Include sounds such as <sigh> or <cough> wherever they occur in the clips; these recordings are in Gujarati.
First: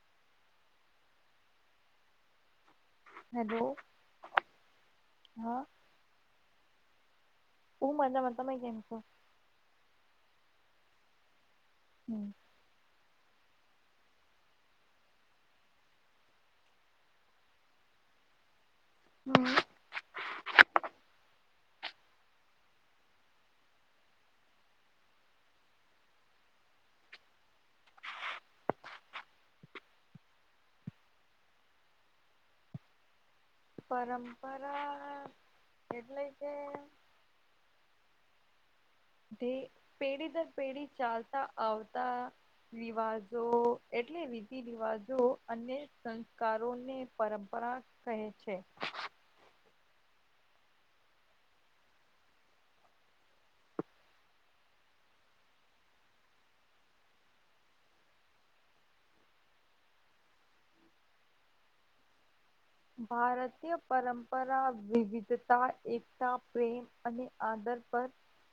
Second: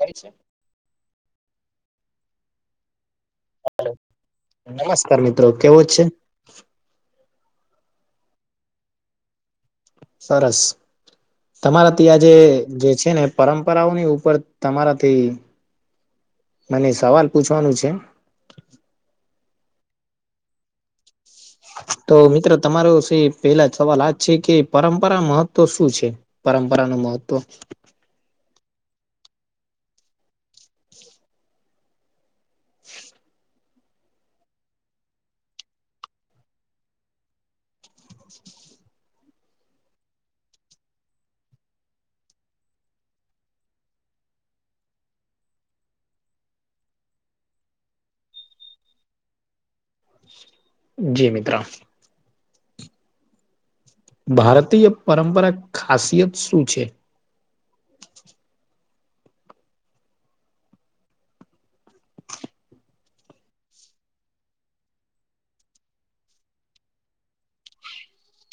કઈ છે હેલો હલો નમસ્કાર મિત્રો હા કેવો છે હું મજામાં તમે કેમ છો સરસ તમારાથી આજે હમ જે છે ને પરંપરાઓની ઉપર તમારાથી મને સવાલ પૂછવાનું છે હમ્મ તો મિત્ર તમારો શે પેલા સવાલ આજ છે કે પરંપરા મહત્વ શું છે પરંપરા નુ મહત્વ પરંપરા એટલે કે તે પેઢી દર પેઢી ચાલતા આવતા રિવાશો એટલે રીતિ-રિવાશો અને સંસ્કારોને પરંપરા કહે છે. જી મિત્ર ભારતીય પરંપરા ખાસિયત શું છે ભારતીય પરંપરા વિવિધતા એકતા પ્રેમ અને આદર પર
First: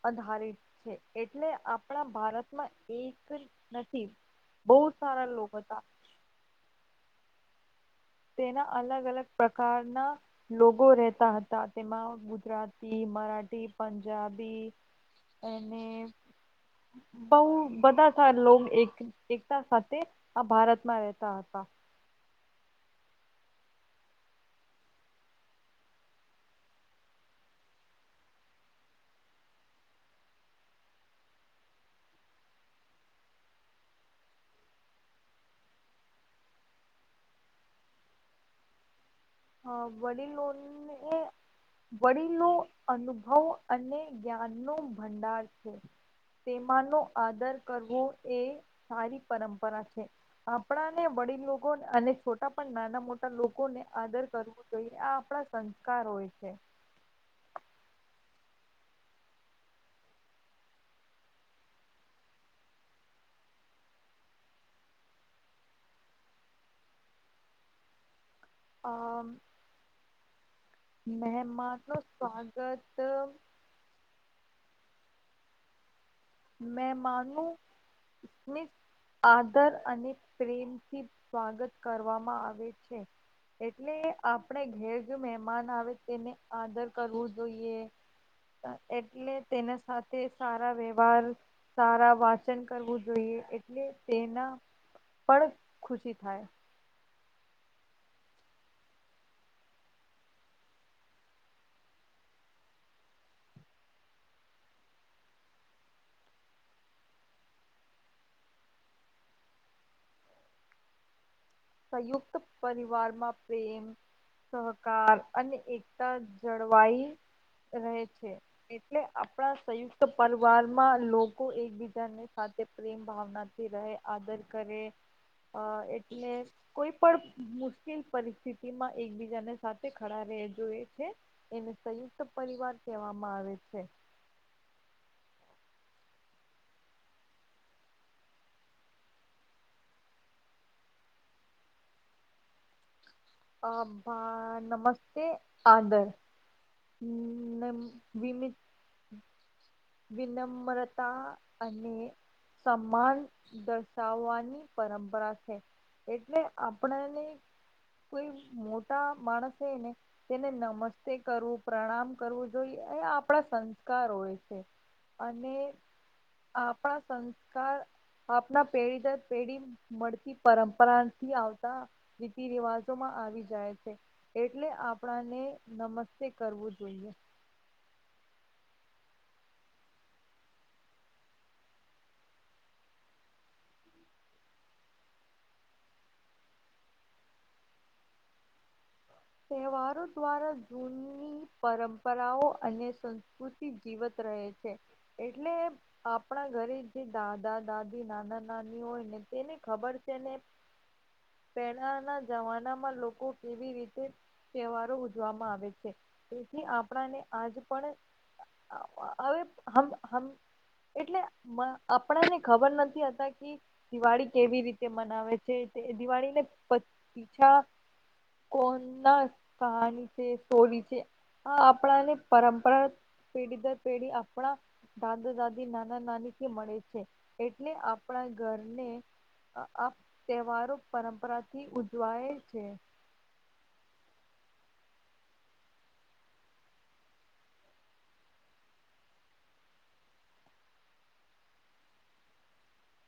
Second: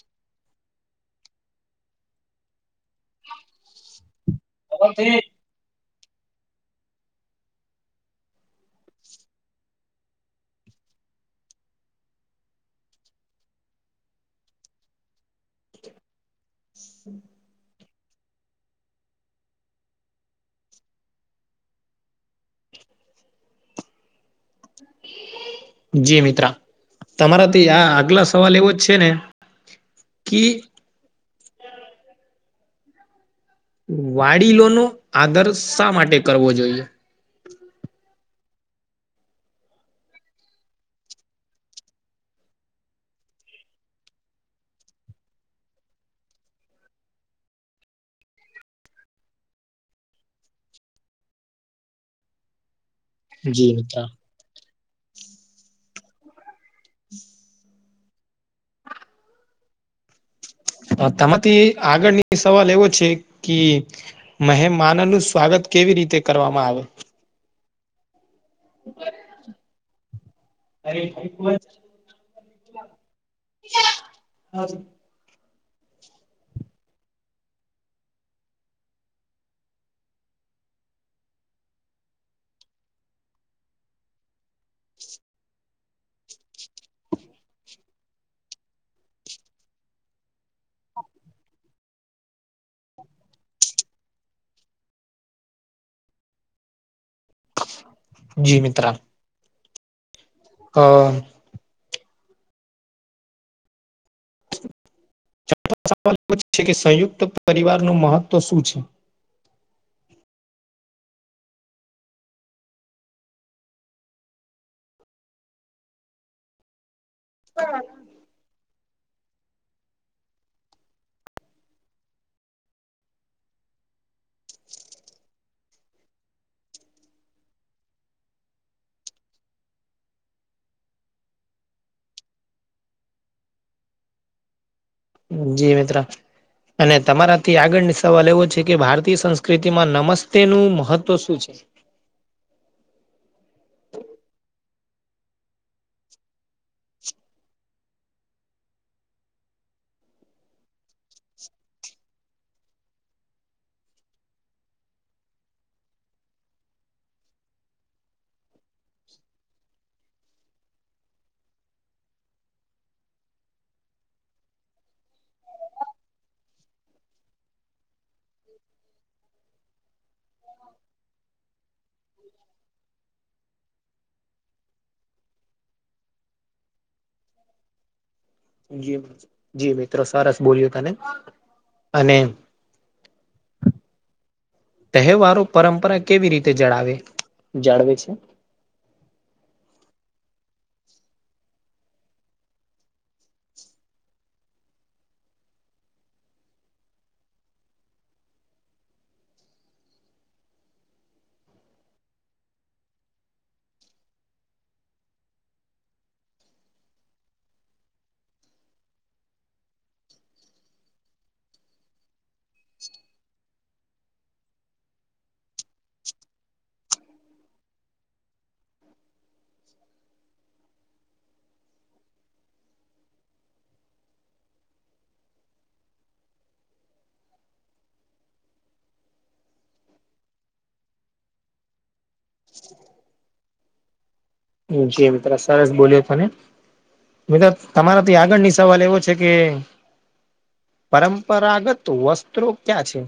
આધારિત છે એટલે આપણા ભારતમાં એક નથી બહુ સારા લોક હતા. તેના અલગ અલગ પ્રકારના લોકો રહેતા હતા તેમાં ગુજરાતી મરાઠી પંજાબી એને બઉ. બધા સાર લોક એક એકતા સાથે આ ભારતમાં રહેતા હતા. જી મિત્ર તમારાથી આ આગલા સવાલ એવો જ છે ને કી. વાડીલોનો આદર્શ માટે કરવો જોઈએ હ વડીલોન ને. વડીલો અનુભવ અને જ્ઞાનનો ભંડાર છે તેમાનો આદર કરવો એ સારી પરંપરા છે. આપણા ને વડીલ લોકો અને છોટા પણ નાના-મો ટા જી લોકોને મિત્ર આદર કરવું જોઈએ આ આપણા સંસ્કાર હોય છે. <inaudible> તમાંથી આગળની સવાલ એવો છે કી મહે માનનું સ્વાગત કેવી રીતે કરવામાં આવે. અ <unintelligible> મહેમાનનું સ્વાગત. <unintelligible> મેં માનું મિસ. આદર અને પ્રેમથી સ્વાગત કરવામાં આવે છે. એટલે આપણે ઘેર જો મહેમાન આવે, તેને આદર કરવું જોઈએ. એટલે તેના સાથે સારા વહે. વાર સારા વાચન કરવું જોઈએ, એટલે તેના પણ ખુશી થાય. જી મિત્ર. અઅ. <unintelligible> કે સંયુક્ત પરિવારનું મહત્વ શું છે. સંયુક્ત પરિવારમાં પ્રેમ. સહકાર અને એકતા જળવાઈ રહે. છે, એટલે આપડા સંયુક્ત પરવારમાં લોકો એકબીજાને સાથે પ્રેમ ભાવનાથી રહે, આદર કરે, અ એટલે કોઈ પણ મુશ્કેલ પરિસ્થિતિમાં એકબીજાને, સાથે ખડા રહે, જોએ છે. એને સંયુક્ત પરિવાર કહેવામાં આવે છે. જી મિત્ર. અને તમારાથી આગળની સવાલ એવો છે કે, ભારતીય સંસ્કૃતિમાં નમસ્તેનું મહત્વ શું છે. અ ભા નમસ્તે આંદર. હમ, બીમીત. વિનમ્રતા અને સમ્માન દર્શાવવાની પરંપરા છે. એટલે આપણાને કોઈ મોટા માણસને. તેને નમસ્તે કરવું, પ્રણામ કરવું જોઈએ, એ આપણા સંસ્કાર હોય છે. અને આપણા સંસ્કાર આપના પેઢી દર પેઢી મળતી પરંપરાથી આવતા. રીતિ રિવાજોમાં આવી જાય છે. એટલે આપણાને નમસ્તે કરવું જોઈએ. જે જી મિત્રો સરસ બોલ્યો તને, અને તહેવારો પરંપરા કેવી રીતે જળાવે જાળવે છે. તહેવારો દ્વારા જૂની પરંપરાઓ અને સંસ્કૃતિ જીવત રહે છે, એટલે આપણા ઘરે જે દાદા-દાદી, નાના-નાની હોય ને, તેને ખબર છે ને. પહેલાના જમાનામાં લોકો કેવી રીતે તહેવારો ઉજવામાં આવે છે, તેથી આપણાને આજ પણ <unintelligible> એટલે આપણાને ખબર નથી હતા કે દિવાળી કેવી રીતે મનાવે છે, તે દિવાળીને પીછા કોન ના કહાની છે, સોરી છે, આપણાને પરંપરા પીઢી દર પીઢી આપણા દાદા-દાદી, નાના-નાની થી મળે છે, એટલે આપણા ઘરને આ તહેવારો પરંપરાથી ઉજવાય છે. જી મિત્ર સરસ બોલ્યા તને તમારા થી આગળની સવાલ એવો છે કે પરંપરાગત વસ્ત્રો ક્યાં છે?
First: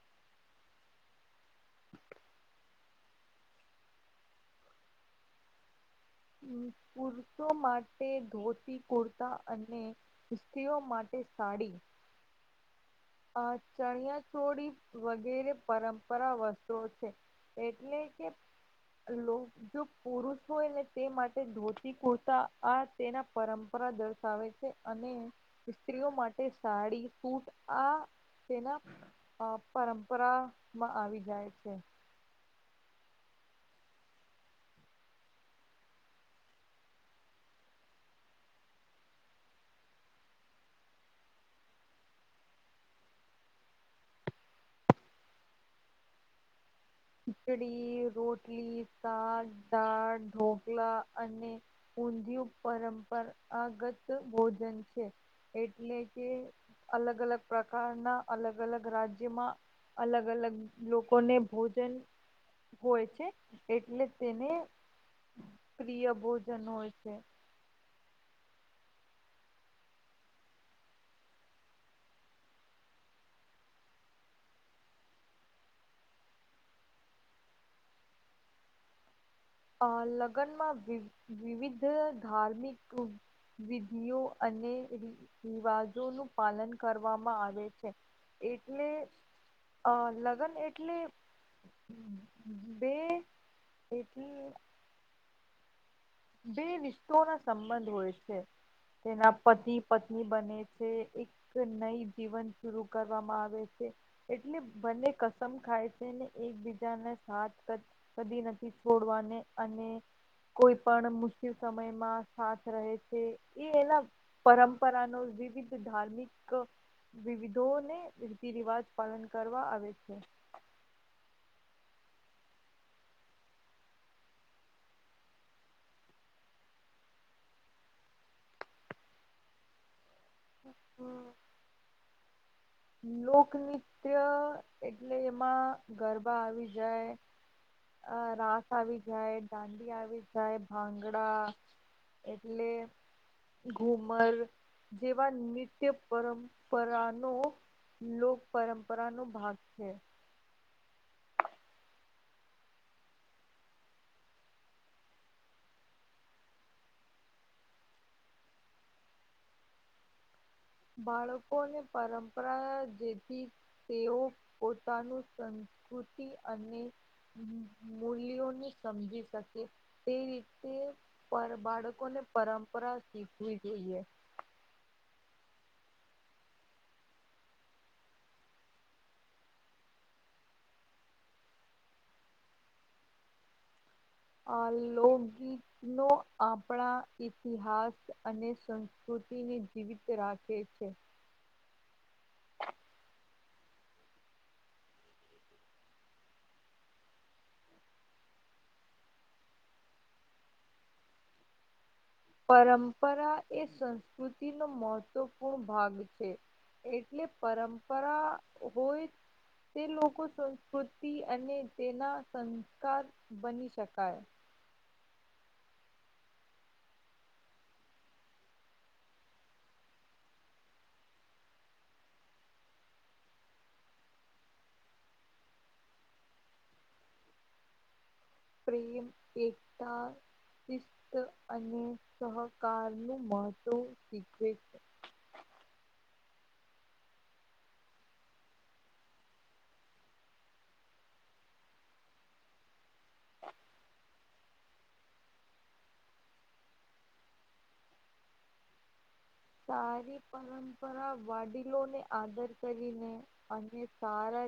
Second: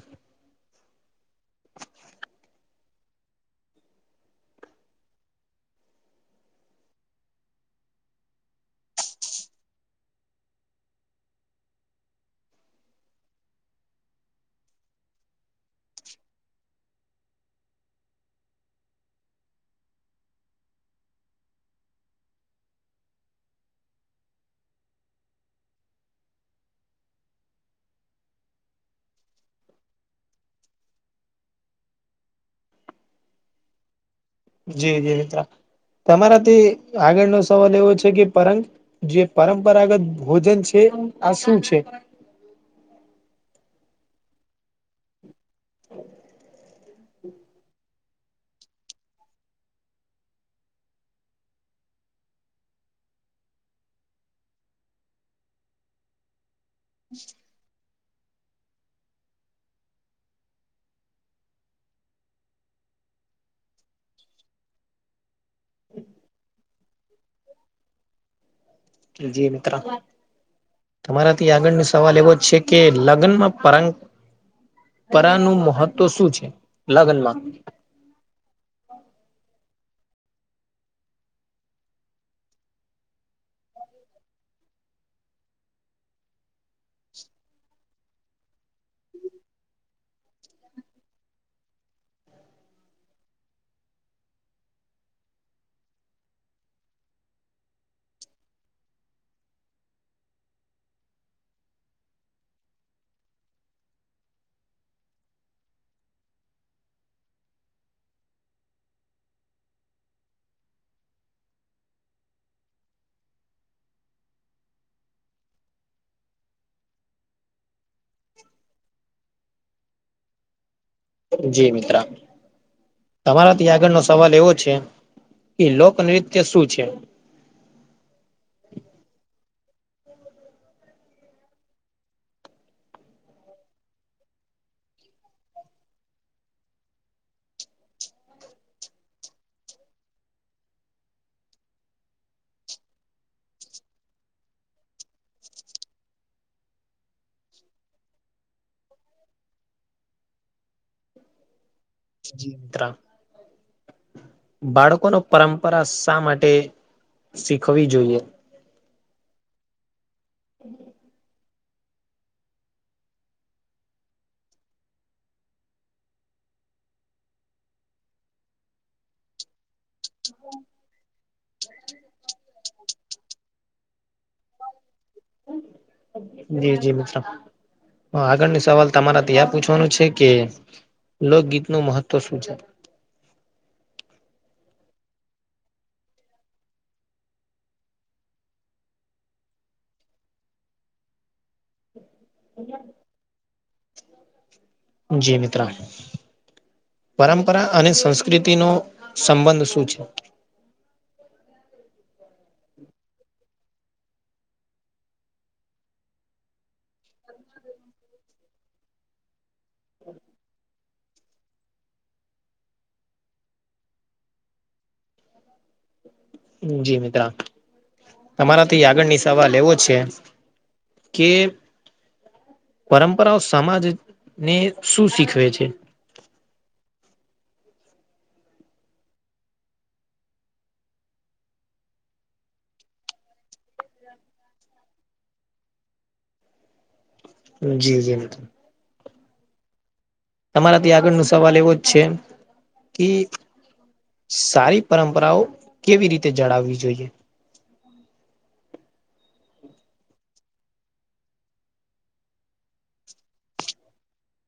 પુરુષો માટે ધોતી, કુર્તા અને સ્ત્રીઓ માટે સાડી અ ચણિયાચોળી વગેરે પરંપરા વસ્તુઓ છે. એટલે કે લો જો પુરુષ હોય ને, તે માટે ધોતી-કોતા આ તેના પરંપરા દર્શાવે છે. અને સ્ત્રીઓ માટે સાડી, સૂટ આ તેના પરંપરા માં આવી જાય છે. જી, જી મિત્ર, તમારાથી આગળનો સવાલ એવો છે કે, પરંગ જે પરંપરાગત ભોજન છે, આ શું છે? <unintelligible> ખીચડી, રોટલી, શાક, દાળ, ઢોકલા અને ઊંધિયુ પરંપરાગત ભોજન છે. એટલે કે અલગ-અલગ પ્રકારના, અલગ-અલગ રાજ્યમાં, અલગ-અલગ લોકોને ભોજ જન હોય છે, એટલે તેને પ્રિય ભોજન હોય છે. જી મિત્ર. તમારાથી આગળની સવાલ એવો છે કે, લગ્નમાં પરં પરંપરા નું મહત્વ શું છે લગ્નમાં? અ લગ્નમાં વિવિધ ધાર્મિક વિધિઓ અને રિવાજો નું પાલન કરવામાં આવે છે. એટલે અ લગ્ન એટલે બે <unintelligible> બે નિષ્ઠોના સંબંધ હોય છે. તેના પતિ-પત્ની બને છે, એક એક ન‌ઈ જીવન શુરુ કરવામાં આવે છે. એટલે બંને કસમ ખાય છે ને, એકબીજાના સાથ કદી નથી છોડવાને, અને કોઈ પણ મુશ્કેલ સમયમાં સાથ રહે છે, એ એના. પરંપરાનો વિવિધ ધાર્મિક વિવિધોને રીતિ-રિવાજ પાલન કરવા આવે છે. જી મિતિત્રા. તમારાથી આગળનો સવાલ એવો છે કે, લોકનૃત્ય શું છે? હ, હમ. લોકનૃત્ય એટલે એમાં ગરબા આવી જાય. અ રાસ આવી જાય, દાંડી આવી જાય, ભાંગડા. એટલે ઘુમર જેવા નિત્ય પરંપરાનો લોક પરંપરા નો ભાગ છે. જી મિત્રા. બાળકો નું પરંપરા શા માટે શીખવી જોઈએ? હમ બાળકોને પરંપરા જેથી તેઓ પોતાનું સંસ્કૃતિ અને મૂલ્યોની સમજી શકે તે રીતે પર બાળકોને પરંપરા શીખવી જોઈએ જી જી મ હ આગળની સવાલ તમારે ત્યાં પૂછવાનું છે કે લોકગીત નું મહત્વ શું છે આ લોકગીત નો આપણા ઇતિહાસ અને સંસ્કૃતિને જીવિત રાખે છે હ <inaudible> જી મિત્રા પરંપરા અને સંસ્કૃતિ નો સંબંધ શું છે પરંપરા એ સંસ્કૃતિનો મહત્વપૂર્ણ ભાગ છે એટલે પરંપરા હોય તે લોકો સંસ્કૃતિ અને તેના સંસ્કાર બની શકાય જી મિત્રા તમારા થી આગળની સવાલ લ એવો છે કે પરંપરાઓ સમાજ ને શું શીખવે છે પ્રેમ એકગતા શિસ્ત અને સહકારનું મહત્વ શીખવે જી જી મમ તમારાથી આગળ ન સવાલ એવો જ છે કે સારી પરંપરાઓ કેવી રીતે જળાવવી જોઈએ સારી પરંપરા વાડીલોને આદર કરીને અને સારા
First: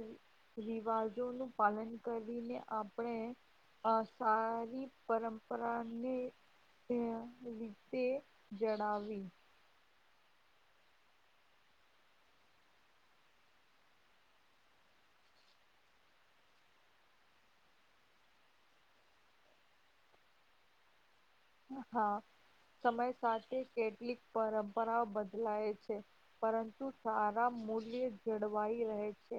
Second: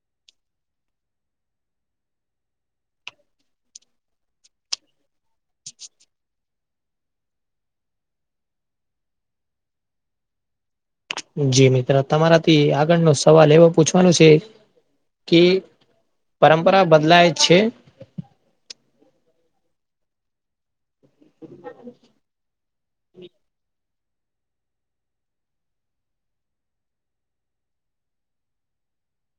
રિવાજોનું પાલન કરીને આપણે અ સારી પરંપરાને રીતે જડાવી જી મિત્ર તમારાથી આગળનો સવાલ એવો પૂછવાનું છે કે પરંપરા બદલાય છે હા સમય સાથે કેટલીક પરંપરાઓ બદલાય છે પરંતુ સારા મૂલ્ય જળવાઈ રહે છે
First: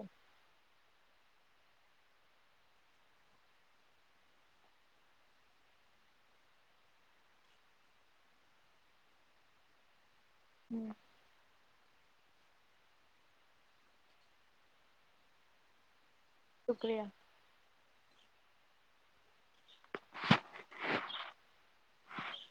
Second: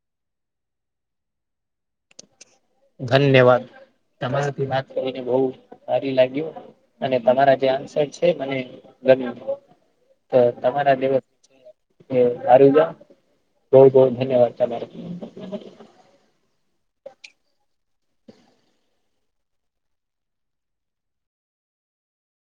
ધન્યવાદ તમારાથી વાત કરીને બહ સારી લાગ્યું અને તમારા જે આન્સર છે મને ગમ તો હમ તમારા દસ <unintelligible> ખૂબ ખૂબ ધન્યવાદ તમારો શુક્રિયા